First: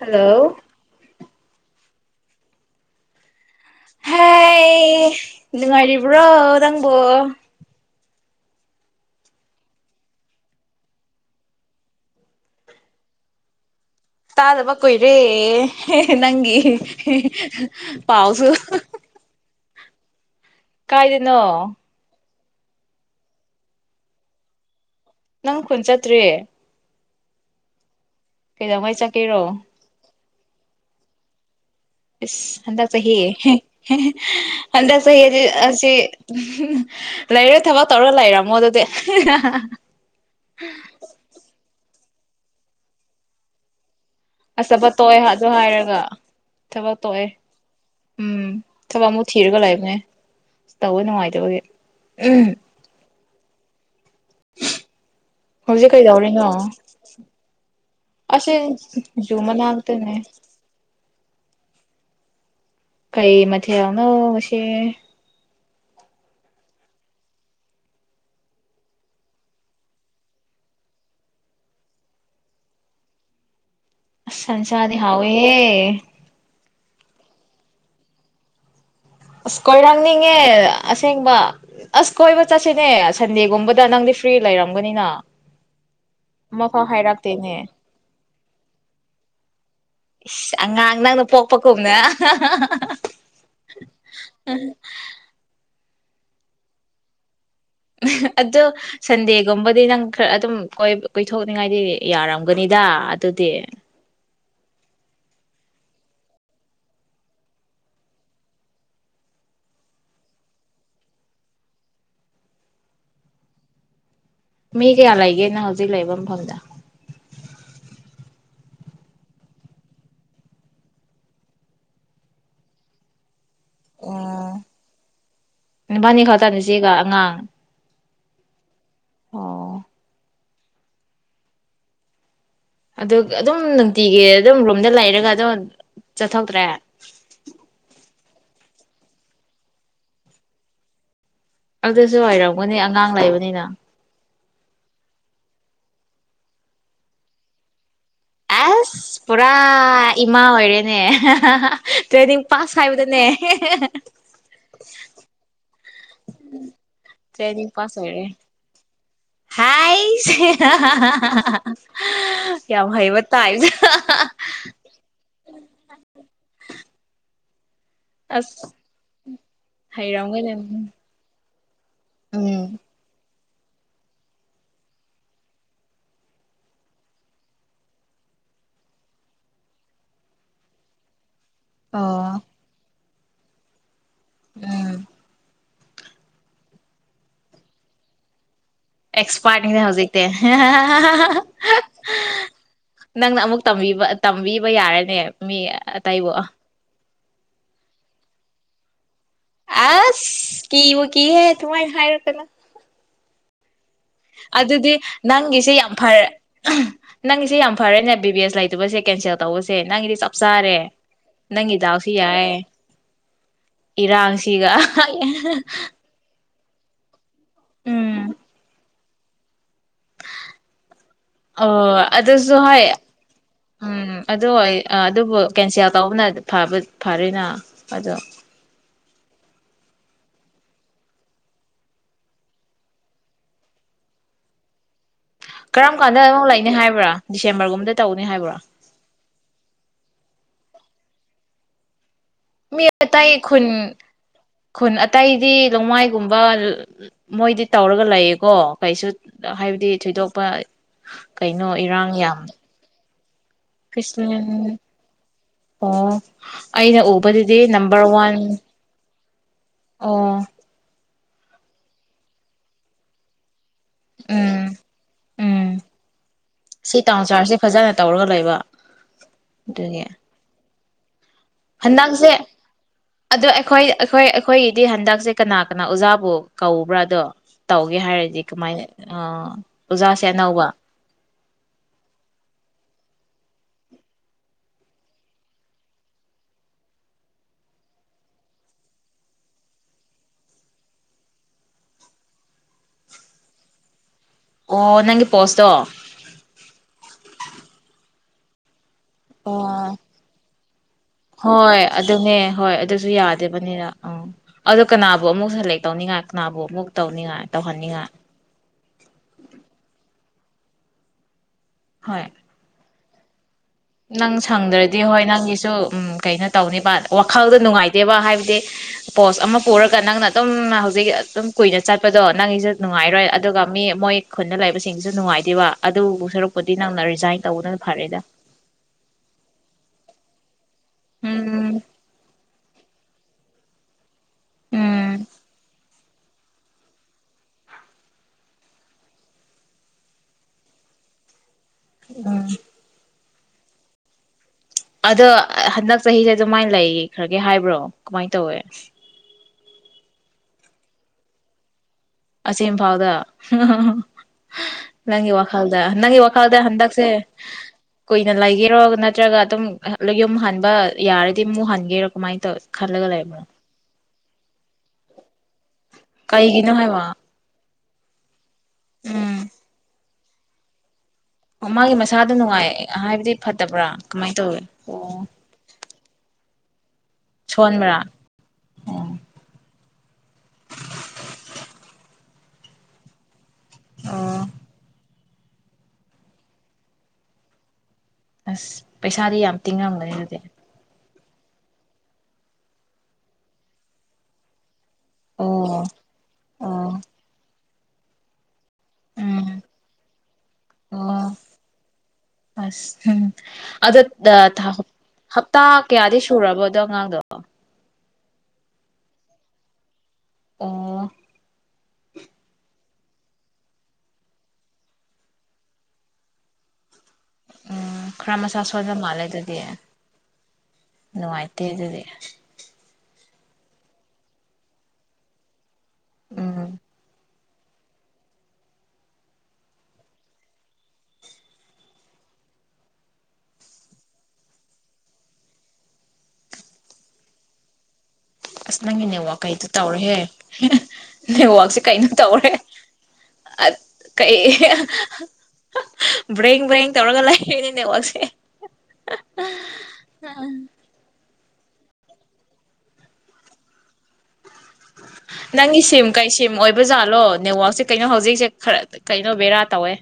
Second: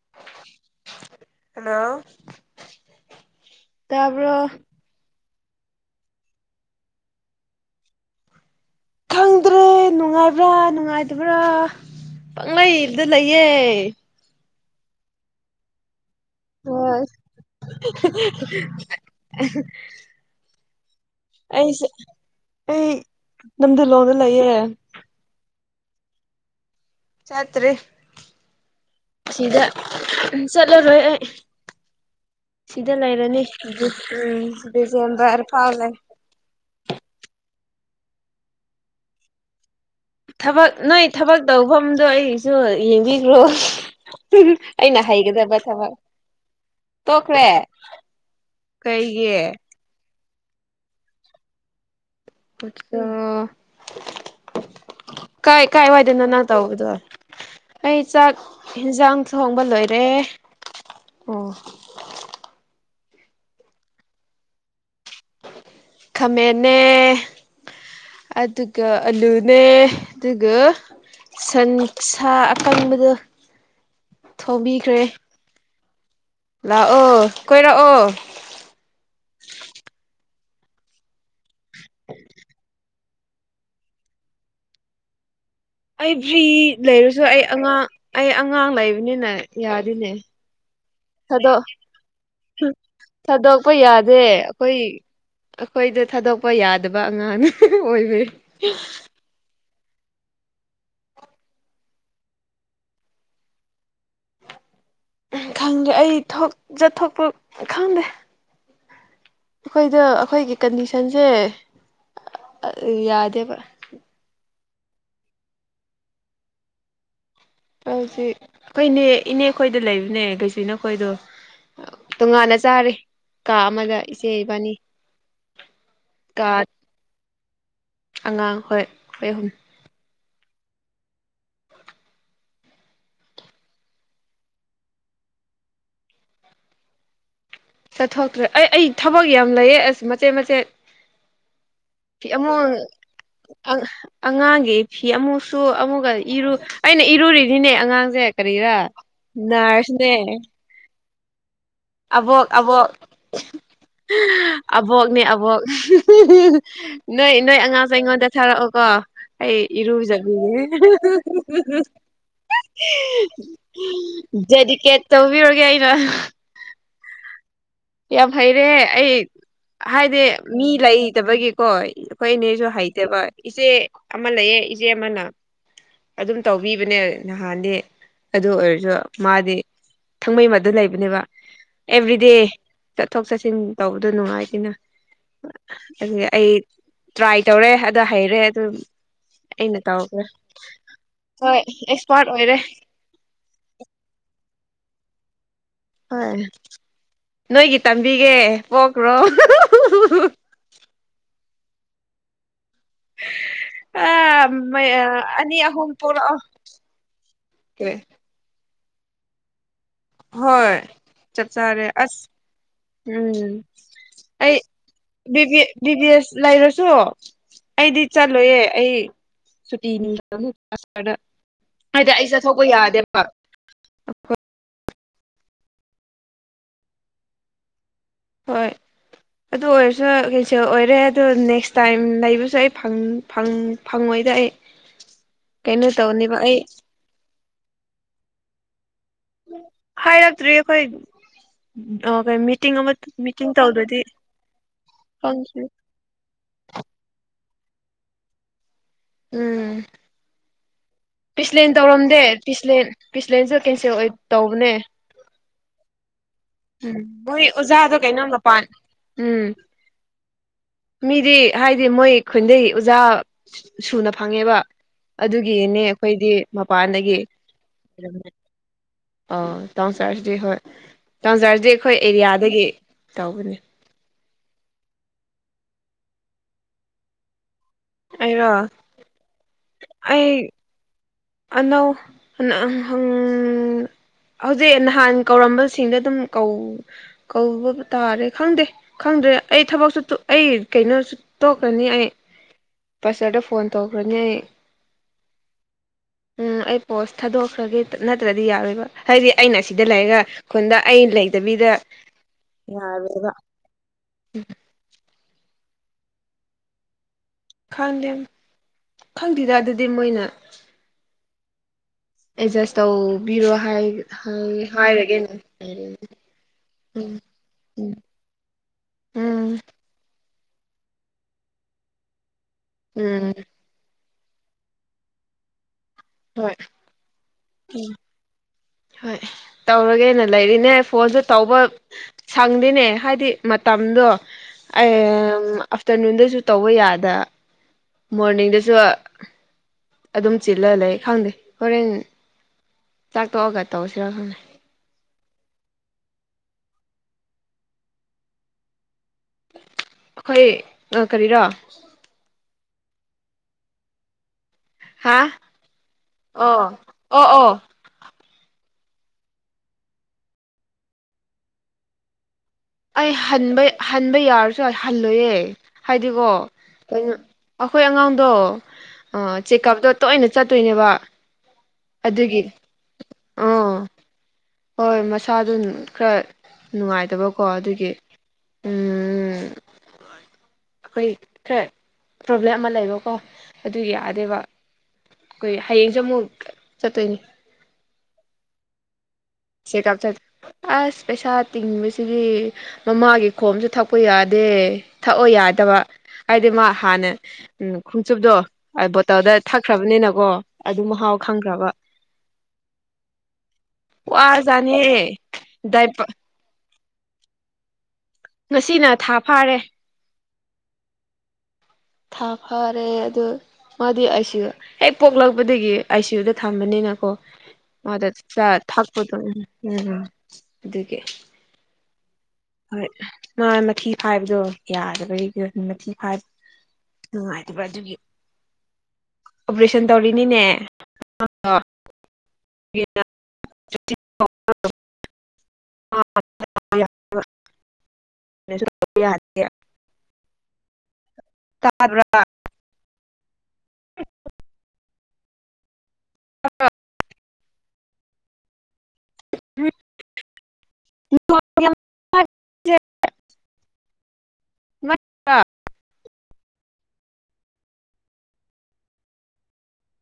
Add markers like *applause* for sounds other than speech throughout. Hello. *unintelligible* ꯇꯥꯕ꯭ꯔꯣ꯫ ꯍꯥꯏ ꯅꯨꯡꯉꯥꯏꯔꯤꯕ꯭ꯔꯣ ꯅꯪꯕꯨꯣ ꯈꯪꯗ꯭ꯔꯦ ꯅꯨꯡꯉꯥꯏꯕ꯭ꯔꯥ ꯅꯨꯡꯉꯥꯏꯇꯕ꯭ꯔꯥ ꯄꯪꯂꯪꯂꯩꯗ ꯂꯩꯌꯦ ꯇꯥꯗꯕ ꯀꯨꯏꯔꯦ ꯅꯪꯒꯤ ꯍꯣꯏ *unintelligible* ꯄꯥꯎꯁꯨ ꯀꯥꯏꯗꯅꯣ ꯑꯩꯁꯦ ꯑꯩ ꯅꯝꯗ ꯂꯣꯡꯗ ꯂꯩ ꯌꯦ ꯅꯪ ꯈꯨꯟ ꯆꯠꯇ꯭ꯔꯤ ꯆꯇ꯭ꯔꯤ ꯀꯩꯗꯧꯉꯩ ꯆꯠꯀꯦꯔꯣ ꯆꯠꯂꯔꯣꯏ ꯑꯩ ꯑꯗ ꯁ ꯁꯤꯗ ꯆꯍꯤ ꯂꯩꯔꯅꯤ ꯎꯝ ꯑꯗ ꯆꯍꯤ ꯗꯤꯁꯦꯝꯕꯔ ꯐꯥꯎ ꯂꯩ ꯆꯍꯤꯁ ꯂꯩꯔꯦ ꯊꯕꯛ ꯇꯧꯔ ꯂꯩꯔꯝꯃꯣ ꯑꯗꯨꯗꯤ ꯊꯕꯛ ꯅꯣꯏ ꯊꯕꯛ ꯇꯧ ꯃꯐꯝꯗꯣ ꯑꯩꯁꯨ ꯌꯦꯡꯕꯤꯈ꯭ꯔꯣ ꯑ ꯆꯄ ꯑꯩꯅ ꯇꯣꯛꯑꯦ ꯑꯗꯨ ꯍꯩꯒꯗꯕ ꯊꯕꯛ ꯍꯥꯏꯔꯒ ꯊꯕꯛ ꯇꯣꯛꯑꯦ ꯇꯣꯛꯈ꯭ꯔꯦ ꯎꯝ ꯊꯕꯛ ꯀꯩꯒꯤ ꯑꯃꯨꯛ ꯑꯣ ꯊꯤꯔꯒ ꯂꯩꯕꯅꯦ ꯇꯧꯕ ꯅꯨꯡꯉꯥꯏꯇꯕꯒꯤ ꯎꯝ ꯑꯆꯥ ꯑꯣ ꯀꯥꯏ ꯀꯥꯏ ꯍꯧꯖꯤꯛ ꯋꯥꯏꯗꯣꯏꯅꯣ ꯀꯩꯗꯧꯔꯤꯅꯣ ꯅꯪ ꯇꯧꯕꯗꯣ ꯑꯩ ꯆꯥꯛ ꯑꯁꯤ ꯍꯦꯟꯁꯥꯡ ꯖꯨ ꯊꯣꯡꯕ ꯂꯣꯏꯔꯦ ꯃꯅꯥꯛꯇꯅꯦ ꯑꯣ ꯀꯩ ꯃꯊꯦꯜꯅꯣ ꯉꯁꯤ ꯈꯥꯃꯟꯅꯟꯅ ꯑꯗꯨꯒ ꯑꯂꯨꯅꯦ ꯑꯗꯨꯒ ꯁꯟꯁꯥ ꯑꯀꯪꯕꯗꯣ ꯑꯁ ꯁꯟꯁꯥꯗꯤ ꯊꯣꯡꯕꯤꯈ꯭ꯔꯦ ꯍꯥꯎꯋꯦꯍꯦ ꯂꯥꯛꯑꯣ ꯀꯣꯏꯔꯛꯑꯣ ꯑꯁ *unintelligible* ꯑꯁꯦꯡꯕ ꯑꯁ ꯀꯣꯏꯕ ꯆꯁꯤꯦꯅꯦ ꯑꯁ ꯁꯟꯗꯦꯒꯨꯝꯕꯗ ꯅꯪꯗꯤ ꯐ꯭ꯔꯤ ꯂꯩꯔꯝꯒꯅꯤꯅ ꯑꯩ ꯐ꯭ꯔꯤ ꯑꯃꯐꯥꯎ ꯂꯩꯔꯁꯨ ꯑꯩ ꯍꯥꯏꯔꯛꯇꯦꯅꯦ ꯑꯉꯥꯡ ꯑꯩꯉꯥꯡ ꯑꯉꯥꯡ ꯂꯩꯕꯅꯤꯅꯦ ꯌꯥꯗꯤꯅꯦ ꯑꯁ ꯑꯉꯥꯡ ꯅꯪꯅ ꯊꯗ ꯄꯣꯛꯄꯒꯨꯝꯅ ꯊꯥꯗꯣꯛꯄ ꯌꯥꯗꯦ ꯑꯩꯈꯣꯏ ꯑꯩꯈꯣꯏꯗ ꯊꯥꯗꯣꯛꯄ ꯌꯥꯗꯕ ꯑꯉꯥꯡ ꯑꯣꯏꯕꯩ ꯑꯗꯣ ꯁꯟꯗꯦꯒꯨꯝꯕ ꯑꯗꯨꯗꯤ ꯅꯪ ꯈꯔ ꯑꯗꯨꯝ ꯀꯣꯏꯊꯣꯛꯅꯤꯉꯥꯏꯗꯤ ꯌꯥꯔꯝꯒꯅꯤꯗ ꯑꯗꯨꯗꯤ ꯎꯝ ꯈꯪꯗꯦ ꯑꯩ ꯊꯣꯛ ꯆꯠꯊꯣꯛꯄ ꯈꯪꯗꯦ꯫ ꯑꯈꯣꯏꯗꯣ ꯑꯈꯣꯏꯒꯤ ꯀꯟꯗꯤꯁꯟꯖꯦ ꯑ-ꯑ ꯌꯥꯗꯦꯕ꯫ ꯃꯤ ꯀꯌꯥ ꯂꯩꯒꯦ ꯅꯪ ꯍꯧꯖꯤꯛ ꯂꯩꯕ ꯃꯐꯝꯗ꯫ ꯍꯧꯖꯤꯛ ꯑꯈꯣꯏ ꯏꯅꯦ ꯏꯅꯦꯈꯣꯏꯗ ꯂꯩꯕꯅꯦ ꯀꯩꯁꯨꯏꯅꯥꯈꯣꯏꯗꯣ ꯇꯣꯉꯥꯟꯅ ꯆꯥꯔꯤ꯫ ꯀꯥ ꯑꯃꯗ ꯑꯣ ꯏꯆꯦ ꯏꯕꯥꯅꯤ ꯅꯕꯥꯅꯤ ꯀꯥ ꯈꯛꯇ ꯅꯆꯦꯒ ꯑꯉꯥꯡ ꯑꯉꯥꯡ ꯍꯣꯏ ꯑꯩꯈꫭꯏ ꯑꯍꯨꯝ ꯑꯣ ꯑꯗꯨ ꯑꯗꯨꯝ ꯅꯨꯡꯇꯤꯒꯤ ꯑꯗꯨꯝ ꯔꯣꯝꯗ ꯂꯩꯔꯒ ꯑꯗꯨꯝ ꯆꯠꯊꯣꯛꯇ꯭ꯔꯦ ꯄꯨꯊꯣꯛꯇ꯭ꯔꯦ ꯑꯩ ꯑꯩ ꯊꯕꯛ ꯌꯥꯝ ꯂꯩꯌꯦ ꯑꯁ ꯃꯆꯦꯠ ꯃꯆꯦꯠ ꯑꯗꯨꯁꯨ ꯐꯤ ꯋꯥꯔꯝꯒꯅꯤ ꯑꯃꯨꯛ ꯑꯉꯥꯡ ꯂꯩꯕꯅꯤꯅ ꯑꯉꯥꯡꯒꯤ ꯐꯤ ꯑꯃꯨꯛꯁꯨ ꯑꯃꯨꯛꯀ ꯏꯔꯨ ꯑꯩꯅ ꯏꯔꯨꯔꯤꯅꯤꯅꯦ ꯑꯉꯥꯡꯁꯦ ꯀꯔꯤꯔꯥ ꯑꯁ ꯄꯨꯔꯥ ꯅꯔꯁꯅꯦ ꯏꯃꯥ ꯑꯣꯏꯔꯦꯅꯦ ꯍ ꯑꯕꯣꯛ ꯑꯕꯣꯛ ꯑꯕꯣꯛꯅꯦ ꯑꯕꯣꯛ ꯅꯣꯏ ꯅꯣꯏ ꯇ꯭ꯔꯦꯅꯤꯡ ꯑꯉꯥꯡꯁꯦ ꯄꯥꯁ ꯑꯩꯉꯣꯟꯗ ꯑꯣꯏꯔꯦ ꯊꯥꯔꯛꯑꯣꯀꯣ ꯑꯩ ꯍꯥꯏꯁ ꯏꯔꯨꯖꯕꯤꯅ‌ꯦ ꯌꯥꯝ ꯍꯩꯕ ꯇꯥꯏꯞꯇ ꯗꯦꯗꯤꯀꯦꯠ ꯇꯧꯕꯤꯔꯒꯦ ꯑꯩꯅ ꯌꯥꯝ ꯍꯩꯔꯦ ꯑꯁ ꯑꯩ ꯍꯥꯏꯗꯤ ꯍꯩꯔꯝꯒꯅꯤ ꯃꯤ ꯂꯩꯇꯕꯒꯤ ꯍꯣꯏ ꯑꯩꯈꯣꯏꯅꯦꯁꯨ ꯎꯝ ꯍꯩꯇ‌ꯦꯕ ꯏꯆꯦ ꯑꯃ ꯂꯩꯌꯦ ꯏꯆꯦ ꯑꯃꯅ ꯑꯗꯨꯝ ꯇꯧꯕꯤꯕꯅꯦ ꯅꯍꯥꯟꯗꯤ ꯑꯗꯨ ꯑꯣꯏꯔꯁꯨ ꯃꯥꯗꯤ ꯊꯥꯡꯃꯩꯕꯟꯗ ꯂꯩꯕꯅꯦꯕ ꯑꯦꯕ꯭ꯔꯤꯗꯦ ꯑꯣ ꯆꯠꯊꯣꯛ ꯆꯠꯁꯤꯟ ꯇꯧꯔꯤ ꯑꯗꯨꯅꯅꯨꯡꯉꯥꯏꯗꯅ ꯎꯝ ꯑꯗꯨ ꯑꯩ ꯇ꯭ꯔꯥꯏ ꯇꯧꯔꯦ ꯑ ꯍꯩꯔꯦ ꯑꯗꯨ ꯑꯩꯅ ꯑꯦꯛꯁꯄꯥꯔꯠꯅꯤꯅꯦ ꯍꯧꯖꯤꯛꯇꯤ ꯇꯧꯈ꯭ꯔꯦ ꯍꯣꯏ ꯑꯦꯛꯁꯄꯥꯔꯠ ꯑꯣꯏꯔꯦ ꯅꯪꯅ ꯑꯃꯨꯛ ꯇꯝꯕꯤꯕ ꯌꯥꯔꯅꯤ ꯑ *unintelligible* ꯃꯤ ꯑꯇꯩꯏꯕꯣ ꯍꯣꯏ ꯅꯣꯏꯒꯤ ꯇꯝꯕꯤꯒꯦ ꯄꯣꯛꯈ꯭ꯔꯣ ꯑꯁ ꯀ ꯋꯥ ꯀ ꯍ ꯇꯨꯥꯏ ꯍꯥꯏꯔꯔ ꯀꯦꯂ *unintelligible* ꯃꯩ ꯑꯗꯨꯗꯤ ꯑꯅꯤ ꯅꯪꯒꯤꯁꯦ ꯌꯥꯝ ꯑꯍꯨꯝ ꯐꯔꯦ ꯄꯣꯛꯂꯛꯑꯣ ꯅꯪꯒꯤꯁꯦ ꯌꯥꯝ ꯐꯔꯦꯅꯦ ꯕꯤ ꯕꯤ ꯑꯦꯁ ꯂꯩꯇ ꯁꯦ ꯀꯦꯟꯁꯤ ꯇꯣ ꯁꯦ ꯅꯪꯒꯤꯗꯤ ꯆꯞ ꯍꯣꯏ ꯆꯥꯔꯦ ꯆꯞ ꯅꯪꯒꯤ ꯆꯥꯔꯦ ꯗꯥꯛꯁꯨ ꯑꯁ ꯌꯥꯔꯦ ꯎꯝ ꯑꯩ ꯏꯔꯥꯡꯁꯤꯒꯥ ꯆꯥ ꯑꯩꯗꯤ ꯆꯠꯂꫭꯏꯌꯦ ꯑꯩ ꯁꯨꯇꯤꯅꯤꯗ ꯑꯣ ꯍꯥꯏꯗꯤ ꯑꯩ ꯑꯗꯨꯁꯨ ꯆꯠꯊꯣꯛꯧꯕ ꯍꯣꯏ ꯌꯥꯗꯦꯕ ꯑꯥ ꯑꯗꯨꯕꯨ ꯀꯦꯟꯁꯦꯜ ꯇꯧꯕꯅ ꯐꯔꯅ ꯑꯖꯝ ꯍꯣꯏ ꯑꯗꯨ ꯑꯣꯏꯔꯁꯨ ꯀꯦꯟꯁꯦꯜ ꯑꯣꯏꯔꯦ ꯑꯗꯨ ꯅꯦꯛꯁ ꯇꯥꯏꯝ ꯅꯩꯕꯁꯨ ꯑꯩ ꯐꯧ ꯐꯧ ꯐꯪꯉꯣꯏꯗ ꯑꯩ ꯀꯩꯅꯣ ꯀꯔꯝ ꯀꯥꯟꯗ ꯇꯧꯅꯦꯕ ꯑꯗꯨꯝ ꯑꯩ ꯂꯩꯥꯛꯅꯤ ꯍꯥꯏꯕ꯭ꯔꯥ ꯁꯦꯞꯇꯦꯝꯕꯔ ꯒꯨꯝꯕꯗ ꯇꯧꯅꯤ ꯍꯥꯏꯕ꯭ꯔꯥ ꯍꯥꯏꯔꯛꯇ꯭ꯔꯤ ꯑꯩꯈꯣꯏ ꯀꯩ ꯃꯤꯇꯤꯡ ꯃꯤ ꯑꯃ ꯑꯇꯩ ꯃꯤꯇꯤꯡ ꯈꯨꯟ ꯇꯧꯗ꯭ꯔꯗꯤ ꯈꯨꯟ ꯑꯇꯩꯗꯤ ꯈꯪꯗ꯭ꯔꯤ ꯂꯣꯡꯃꯥꯏꯒꯨꯝꯕ ꯃꯣꯏꯗꯤ ꯇꯧꯔꯒ ꯂꯩꯌꯦꯀꯣ ꯀꯩꯁꯨ ꯎꯝ ꯍꯥꯏꯕꯗꯤ ꯊꯣꯏꯗꯣꯛꯄ ꯀꯩꯅꯣ ꯏꯔꯥꯡ ꯌꯥꯝ ꯄ꯭ꯂꯦꯟꯁꯨ ꯀꯦꯟꯁꯦꯜ ꯑꯣꯏ ꯇꯧꯕꯅꯦ ꯈ꯭ꯔꯤꯁꯂꯦꯟ ꯑꯣ ꯎꯝ ꯑꯩꯅ ꯃꯣꯏ ꯎꯕꯗꯨꯗꯤ ꯑꯣꯖꯥꯗꯣ ꯅꯝꯕꯔ ꯀꯩꯅꯣ ꯋꯥꯟ ꯃꯄꯥꯟ ꯎꯝ ꯑꯥ ꯃꯤꯗꯤ ꯍꯥꯏꯗꯤ ꯃꯣꯏ ꯈꯎꯟꯗꯩꯩ ꯑꯣꯖꯥ ꯁꯨꯅ ꯐꯪꯉꯦꯕ ꯎꯝ ꯑꯗꯨꯒꯤꯅꯦ ꯎꯝ ꯑꯩꯈꯣꯏꯗꯤ ꯁꯤ ꯃꯄꯥꯟꯗꯒꯤ ꯇꯥꯎꯟ ꯆꯥꯔꯖꯁꯦ ꯐꯖꯅ ꯇꯧꯔꯒ ꯂꯩꯕ ꯑ ꯇꯥꯎꯟ ꯑꯗꯨꯒꯤ ꯁꯍꯔꯁꯤꯗꯤ ꯍꯣꯏ ꯥꯇꯧꯖꯥꯔꯗꯤ ꯑꯩꯈꯣꯏ ꯍꯟꯗꯛꯁꯦ ꯑꯦꯔꯤꯌꯥꯗꯒꯤ ꯑꯗꯣ ꯇꯧꯕꯅꯦ ꯑꯩꯈꯣꯏ ꯑꯩꯈꯣꯏ ꯑꯩꯈꯣꯏꯒꯤꯗꯤ ꯍꯟꯗꯛꯁꯦ ꯀꯅꯥ ꯀꯅꯥ ꯑꯣꯖꯥꯕꯨ ꯀꯧꯕ꯭ꯔꯥꯗꯣ ꯇꯧꯒꯦ ꯍꯥꯏꯔꯗꯤ ꯑꯩꯔꯣ ꯀꯃꯥꯏꯅ ꯑꯣꯖꯥꯁꯦ ꯑꯩ ꯑꯅꯧꯕ ꯑꯅꯧ ꯍꯧꯖꯤꯛ ꯅꯍꯥꯟ ꯀꯧꯔꯝꯕꯁꯤꯡꯗ ꯑꯗꯨꯝ ꯀꯧꯕ ꯇꯥꯔꯦ ꯈꯪꯗꯦ ꯈꯪꯗ꯭ꯔꯦ ꯑꯩ ꯊꯕꯛꯁꯨ ꯑꯩ ꯀꯩꯅꯣꯁꯨ ꯇꯣꯛꯈ꯭ꯔꯅꯤ ꯑꯩ ꯄꯥꯁꯇ꯭ꯔꯗ ꯐꯣꯟ ꯇꯧꯈ꯭ꯔꯅꯤ ꯑꯩ ꯑꯣ ꯅꯪꯒꯤ ꯄꯣꯁꯇꯣ ꯎꯝ ꯑꯩ ꯄꯣꯁ ꯊꯥꯗꯣꯛꯈ꯭ꯔꯒꯦ ꯅꯠꯇ꯭ꯔꯗꯤ ꯌꯥꯔꯣꯏꯕ ꯍꯥꯏꯗꯤ ꯑꯩꯅ ꯁꯤꯗ ꯑꯣ ꯂꯩꯔꯒ ꯈꯨꯟꯗ ꯑꯩ ꯂꯩꯇꯕꯤꯗ ꯍꯣꯏ ꯑꯗꯨꯅꯦ ꯍꯣꯏ ꯑꯗꯨꯁꯨ ꯌꯥꯔꯣꯏꯕ ꯌꯥꯗꯦꯕꯅꯤꯅꯥ ꯑ ꯑꯗꯨꯣ ꯀꯅꯥꯕꯨ ꯑꯃꯨꯛ ꯍꯜꯂꯛꯀꯦ ꯇꯧꯅꯤꯡꯉꯥꯛꯅꯥꯕꯨ ꯑꯃꯨꯛ ꯇꯧ ꯈꯪꯗꯦ ꯈꯪꯗꯦꯗꯥ ꯑꯗꯨꯗꯤ ꯃꯣꯏꯅ ꯍꯣꯏ ꯑꯦꯗꯖꯁ ꯇꯧꯕꯤꯔꯣ ꯍꯥꯏ ꯅꯪ ꯁꯪꯗ꯭ꯔꯗꯤ ꯍꯣꯏ ꯍꯥꯏꯔꯒꯦꯅ ꯅꯪꯒꯤꯁꯨ ꯀꯩꯅꯣ ꯇꯧꯅꯤꯕ ꯎꯝ ꯋꯥꯈꯜꯗ ꯎꯝ ꯅꯨꯡꯉꯥꯏꯇꯦꯕ ꯍꯥꯏꯕꯗꯤ ꯄꯣꯁ ꯎꯝ ꯑꯃ ꯄꯨꯔꯒ ꯅꯪꯅ ꯑꯗꯨꯝ ꯍꯧꯖꯤꯛ ꯑꯗꯨꯝ ꯀꯨꯏꯅ ꯆꯠꯄꯗꯣ ꯅꯪꯒꯤꯁꯨ ꯅꯨꯡꯉꯥꯏꯔꯣꯏ ꯎꯝ ꯑꯗꯨꯒ ꯃꯤ ꯃꯣꯏ ꯈꯨꯟꯅ ꯂꯩꯕꯁꯤꯡꯁꯤꯁꯨ ꯅꯨꯡꯉꯥꯏꯇꯦꯕ ꯑꯗꯨꯕꯨ ꯍꯣꯏ ꯁꯔꯨꯛꯄꯨꯗꯤ ꯅꯪꯅ ꯔꯤꯖꯥꯏꯟ ꯇꯧꯕꯗꯨꯅ ꯐꯔꯦꯗ ꯍꯣꯏ ꯇꯧꯔꯒꯦꯅ ꯂꯩꯔꯤꯅꯦ ꯐꯣꯟꯜꯗ ꯇꯧꯕ ꯎꯝ ꯁꯪꯗꯦꯅꯦ ꯍꯥꯏꯗꯤ ꯃꯇꯝꯗꯣ ꯎꯝ ꯑꯥꯐꯇꯔꯅꯨꯟꯗꯁꯨ ꯇꯧꯕ ꯌꯥꯗ ꯃꯣꯔꯅꯤꯡꯗꯁꯨ ꯑꯗꯨꯝ ꯆꯤꯜꯂ ꯂꯩ ꯈꯪꯗꯦ ꯑꯥ ꯆꯥꯛꯇꯣꯛꯑꯒ ꯇꯧꯁꯤꯔ ꯈꯅꯤ ꯑꯗꯣ ꯍꯟꯗꯛ ꯆꯍꯤꯁꯦ ꯑꯗꯨꯃꯥꯏꯅ ꯂꯩꯈ꯭ꯔꯒꯦ ꯍꯥꯏꯕ꯭ꯔꯣ ꯀꯃꯥꯏꯅ ꯇꯧꯋꯦ ꯑꯩꯈꯣꯏ ꯀꯔꯤꯔꯣ ꯑꯁꯦꯡ ꯐꯥꯎꯗ ꯍꯥꯍꯥꯍꯥ ꯍꯥ ꯅꯪꯒꯤ ꯋꯥꯈꯜꯗ ꯅꯪꯒꯤ ꯋꯥꯈꯜꯗ ꯑꯣ ꯍꯟꯗꯛꯁꯦ ꯑꯣ ꯑꯣ ꯀꯨꯏꯅ ꯂꯩꯒꯦꯔꯣ ꯅꯠꯇ꯭ꯔꯒ ꯑꯗꯨꯝ ꯌꯨꯝ ꯍꯟꯕ ꯌꯥꯔꯗꯤ ꯃꯨꯛ ꯍꯟꯒꯦꯔꯣ ꯀꯃꯥꯏꯅ ꯇꯧ ꯈꯜꯂꯒ ꯑꯩ ꯂꯩꯕ꯭ꯔꯣ ꯍꯟꯕ ꯍꯟꯕ ꯌꯥꯔꯁꯨ ꯑꯩ ꯍꯜꯂꯣꯏꯌꯦ ꯍꯥꯏꯗꯤꯀꯣ ꯀꯩꯒꯤꯅꯣ ꯍꯥꯏꯕ ꯀꯩꯅꯣ ꯑꯩꯈꯣꯏ ꯑꯉꯥꯡꯗꯣ ꯑ ꯎꯝ ꯆꯦꯛꯀꯑꯞꯗ ꯇꯣꯏꯅ ꯆꯠꯇꯣꯏꯅꯦꯕ ꯃꯥꯒꯤ ꯃꯁꯥꯗ ꯑꯗꯨꯒꯤ ꯅꯨꯡꯉꯑꯦ ꯍꯥꯏꯕꯗꯤ ꯑꯥ ꯐꯠꯇꯕ꯭ꯔꯥ ꯀꯃꯥꯏꯅ ꯇꯧ ꯍꯣꯏ ꯃꯁꯥꯗꯨꯝ ꯈꯔ ꯅꯨꯡꯉꯥꯏ ꯇꯕꯀꯣ ꯑꯗꯨꯒꯤ ꯁꯣꯟꯕ꯭ꯔꯥ ꯑꯣ ꯎꯝ ꯑꯩꯈꯣꯏ ꯈꯔꯦ ꯄ꯭ꯔꯣꯕ꯭ꯂꯦꯝ ꯑꯃ ꯂꯩꯌꯦꯕꯀꯣ ꯑꯗꯨꯌꯥꯗꯦꯕ ꯑꯣ ꯑꯩꯈꯣꯏ ꯍꯌꯦꯡꯁꯦ ꯑꯃꯨꯛ ꯆꯠꯇꯣꯏꯅꯤ ꯑꯁ ꯄꯩꯁꯥꯗꯤ ꯌꯥꯝ ꯆꯦꯛꯑꯞ ꯇꯤꯡꯉꯝꯒꯅꯤ ꯆꯠ ꯑꯗꯨꯗꯤ ꯑꯁ ꯄꯩꯁꯥ ꯇꯤꯡꯕꯁꯤꯗꯤ ꯃꯃꯥꯒꯤ ꯈꯣꯝꯁꯨ ꯊꯛꯄ ꯌꯥꯗꯦ ꯊꯛꯑꯣ ꯑꯣ ꯌꯥꯗꯕ ꯍꯥꯏꯗꯤ ꯃꯥ ꯑꯣ ꯍꯥꯟꯅ ꯎꯝ ꯈꯣꯡꯆꯨꯞꯗꯣ ꯕꯣꯇꯜꯗ ꯎꯝ ꯊꯛꯈ꯭ꯔꯕꯅꯤꯅꯀꯣ ꯑꯗꯨ ꯃꯍꯥꯎ ꯑꯣ ꯈꯪꯈ꯭ꯔꯕ ꯑꯁ ꯎꯝ ꯑꯗꯣ ꯋꯥꯖꯥꯠꯅꯤꯍꯦ ꯍꯞꯇꯥ ꯗꯥꯏꯄꯔ ꯀꯌꯥꯗꯤ ꯁꯨꯔꯕ ꯕꯗ ꯑꯉꯥꯡꯗ ꯉꯁꯤꯅ ꯊꯥ ꯐꯥꯔꯦ ꯑꯣ ꯊꯥ ꯐꯔꯦ ꯑꯗꯨ ꯃꯥꯗꯤ ꯑꯥꯏ ꯁꯤꯌꯨ ꯍꯦꯛ ꯄꯣꯛꯂꯛꯄꯗꯒꯤ ꯑꯥꯏ ꯁꯤꯌꯨꯗ ꯊꯝꯕꯅꯤꯅꯀꯣ ꯎꯝ ꯑꯗ ꯈꯔ ꯃꯁꯥ ꯁꯣꯟꯕ ꯊꯛꯄꯗꯣ ꯃꯥꯜꯂꯦ ꯎꯝ ꯑꯗꯨꯗꯤ ꯎꯝ ꯑꯗꯨꯒꯤ ꯅꯨꯡꯉꯥꯏꯇꯦ *inaudible* ꯍꯣꯏ ꯃꯥ ꯃꯊꯤ ꯐꯥꯏꯕꯗꯣ ꯌꯥꯗꯕ ꯃꯊꯤ ꯐꯥꯏꯕ ꯎꯝ ꯅꯨꯡꯉꯥꯏꯗꯕ ꯑꯗꯨꯒꯤ ꯑꯣꯄ꯭ꯔꯦꯁꯟ ꯇꯧꯔꯤꯅꯤꯅꯦ ꯋꯥ *unintelligible* *unintelligible* ꯅꯋꯥꯛꯁꯦ ꯇꯥꯕ꯭ꯔꯥ ꯀꯩꯅꯣ ꯇꯧꯔꯦ ꯑ ꯀꯩ ꯕ꯭ꯔꯦꯡ ꯕ꯭ꯔꯦꯡ ꯇꯧꯔꯒ ꯂꯩꯅꯦ ꯅꯦꯠꯋꯥꯛꯁꯦ *unintelligible* *unintelligible* ꯅꯪꯒꯤꯁꯤꯝ ꯀꯩ ꯁꯤꯝ ꯑꯣꯏꯕꯖꯥꯠꯂꯣ ꯅꯦꯠꯋꯥꯛꯁꯦ ꯀꯩꯅꯣ ꯍꯧꯖꯤꯛꯁꯦ ꯈꯔ ꯀꯩꯅꯣ ꯕꯦꯔꯥ ꯇꯧꯋꯦ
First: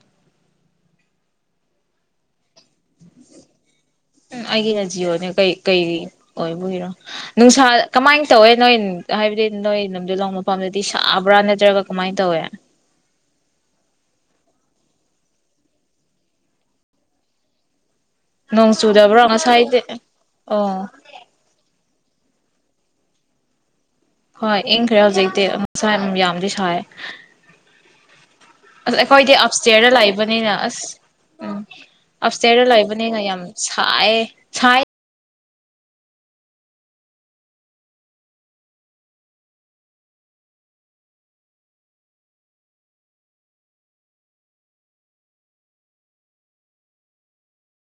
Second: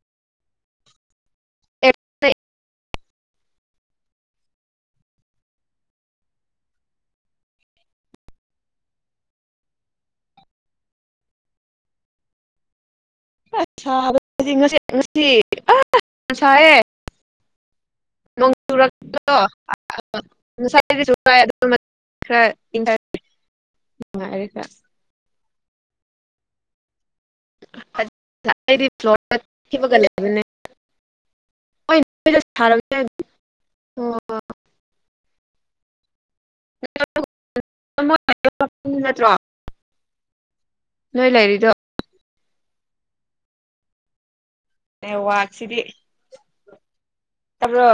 *unintelligible* ꯎꯝ ꯑꯩꯒꯤ ꯔꯖꯤꯌꯣꯅꯦ ꯀꯩ ꯀꯩ ꯑꯣꯏꯕꯨꯒꯤꯔꯣ ꯅꯨꯡꯁꯥ ꯀꯃꯥꯏꯅ ꯇꯧꯋꯦ ꯅꯣꯏ ꯍꯥꯏꯕꯗꯤ ꯅꯣꯏ ꯅꯨꯡꯗꯤꯜ ꯂꯣꯡ ꯃꯄꯥꯐꯝꯗꯗꯤ ꯁꯥꯕ꯭ꯔꯥ ꯅꯠꯇ꯭ꯔꯒ ꯀꯃꯥꯏꯅ ꯇꯧꯋꯦ *unintelligible* ꯅꯣꯡ ꯆꯨꯗꯕ꯭ꯔꯣ ꯉꯁꯥꯏꯗꯤ *unintelligible* ꯑꯣ *unintelligible* ꯅꯨꯡꯉꯥꯏꯔꯦ ꯍꯣꯏ ꯈꯔ ꯏꯡꯈ꯭ꯔꯦ ꯍꯧꯖꯤꯛꯇꯛꯇꯤ ꯉꯥ ꯁꯥꯏꯝ ꯌꯥꯝꯗꯤ ꯁꯥꯏ ꯑꯩꯗꯤ ꯑꯁ ꯐ꯭ꯂꯣꯔ ꯑꯩꯈꯣꯏꯗꯤ ꯑꯞꯁꯇꯦꯌꯔꯗ ꯍꯤꯞꯄꯒ ꯂꯩꯕꯅꯦ ꯂꯩꯕꯅꯤꯅ ꯑꯁ ꯎꯝ ꯍꯣꯏ ꯅꯣꯏꯗ ꯑꯞꯁꯇꯦꯌꯔꯗ ꯁꯥꯔꯝꯅꯦ ꯂꯩꯕꯅꯤꯅ ꯌꯥꯝ ꯁꯥꯏꯌꯦ ꯁꯥꯏ *unintelligible* ꯂꯣꯏ ꯂꯩꯔꯤꯗꯣ ꯅꯦꯠꯋꯥꯥꯛꯁꯤꯗꯤ ꯇꯕ꯭ꯔꯣ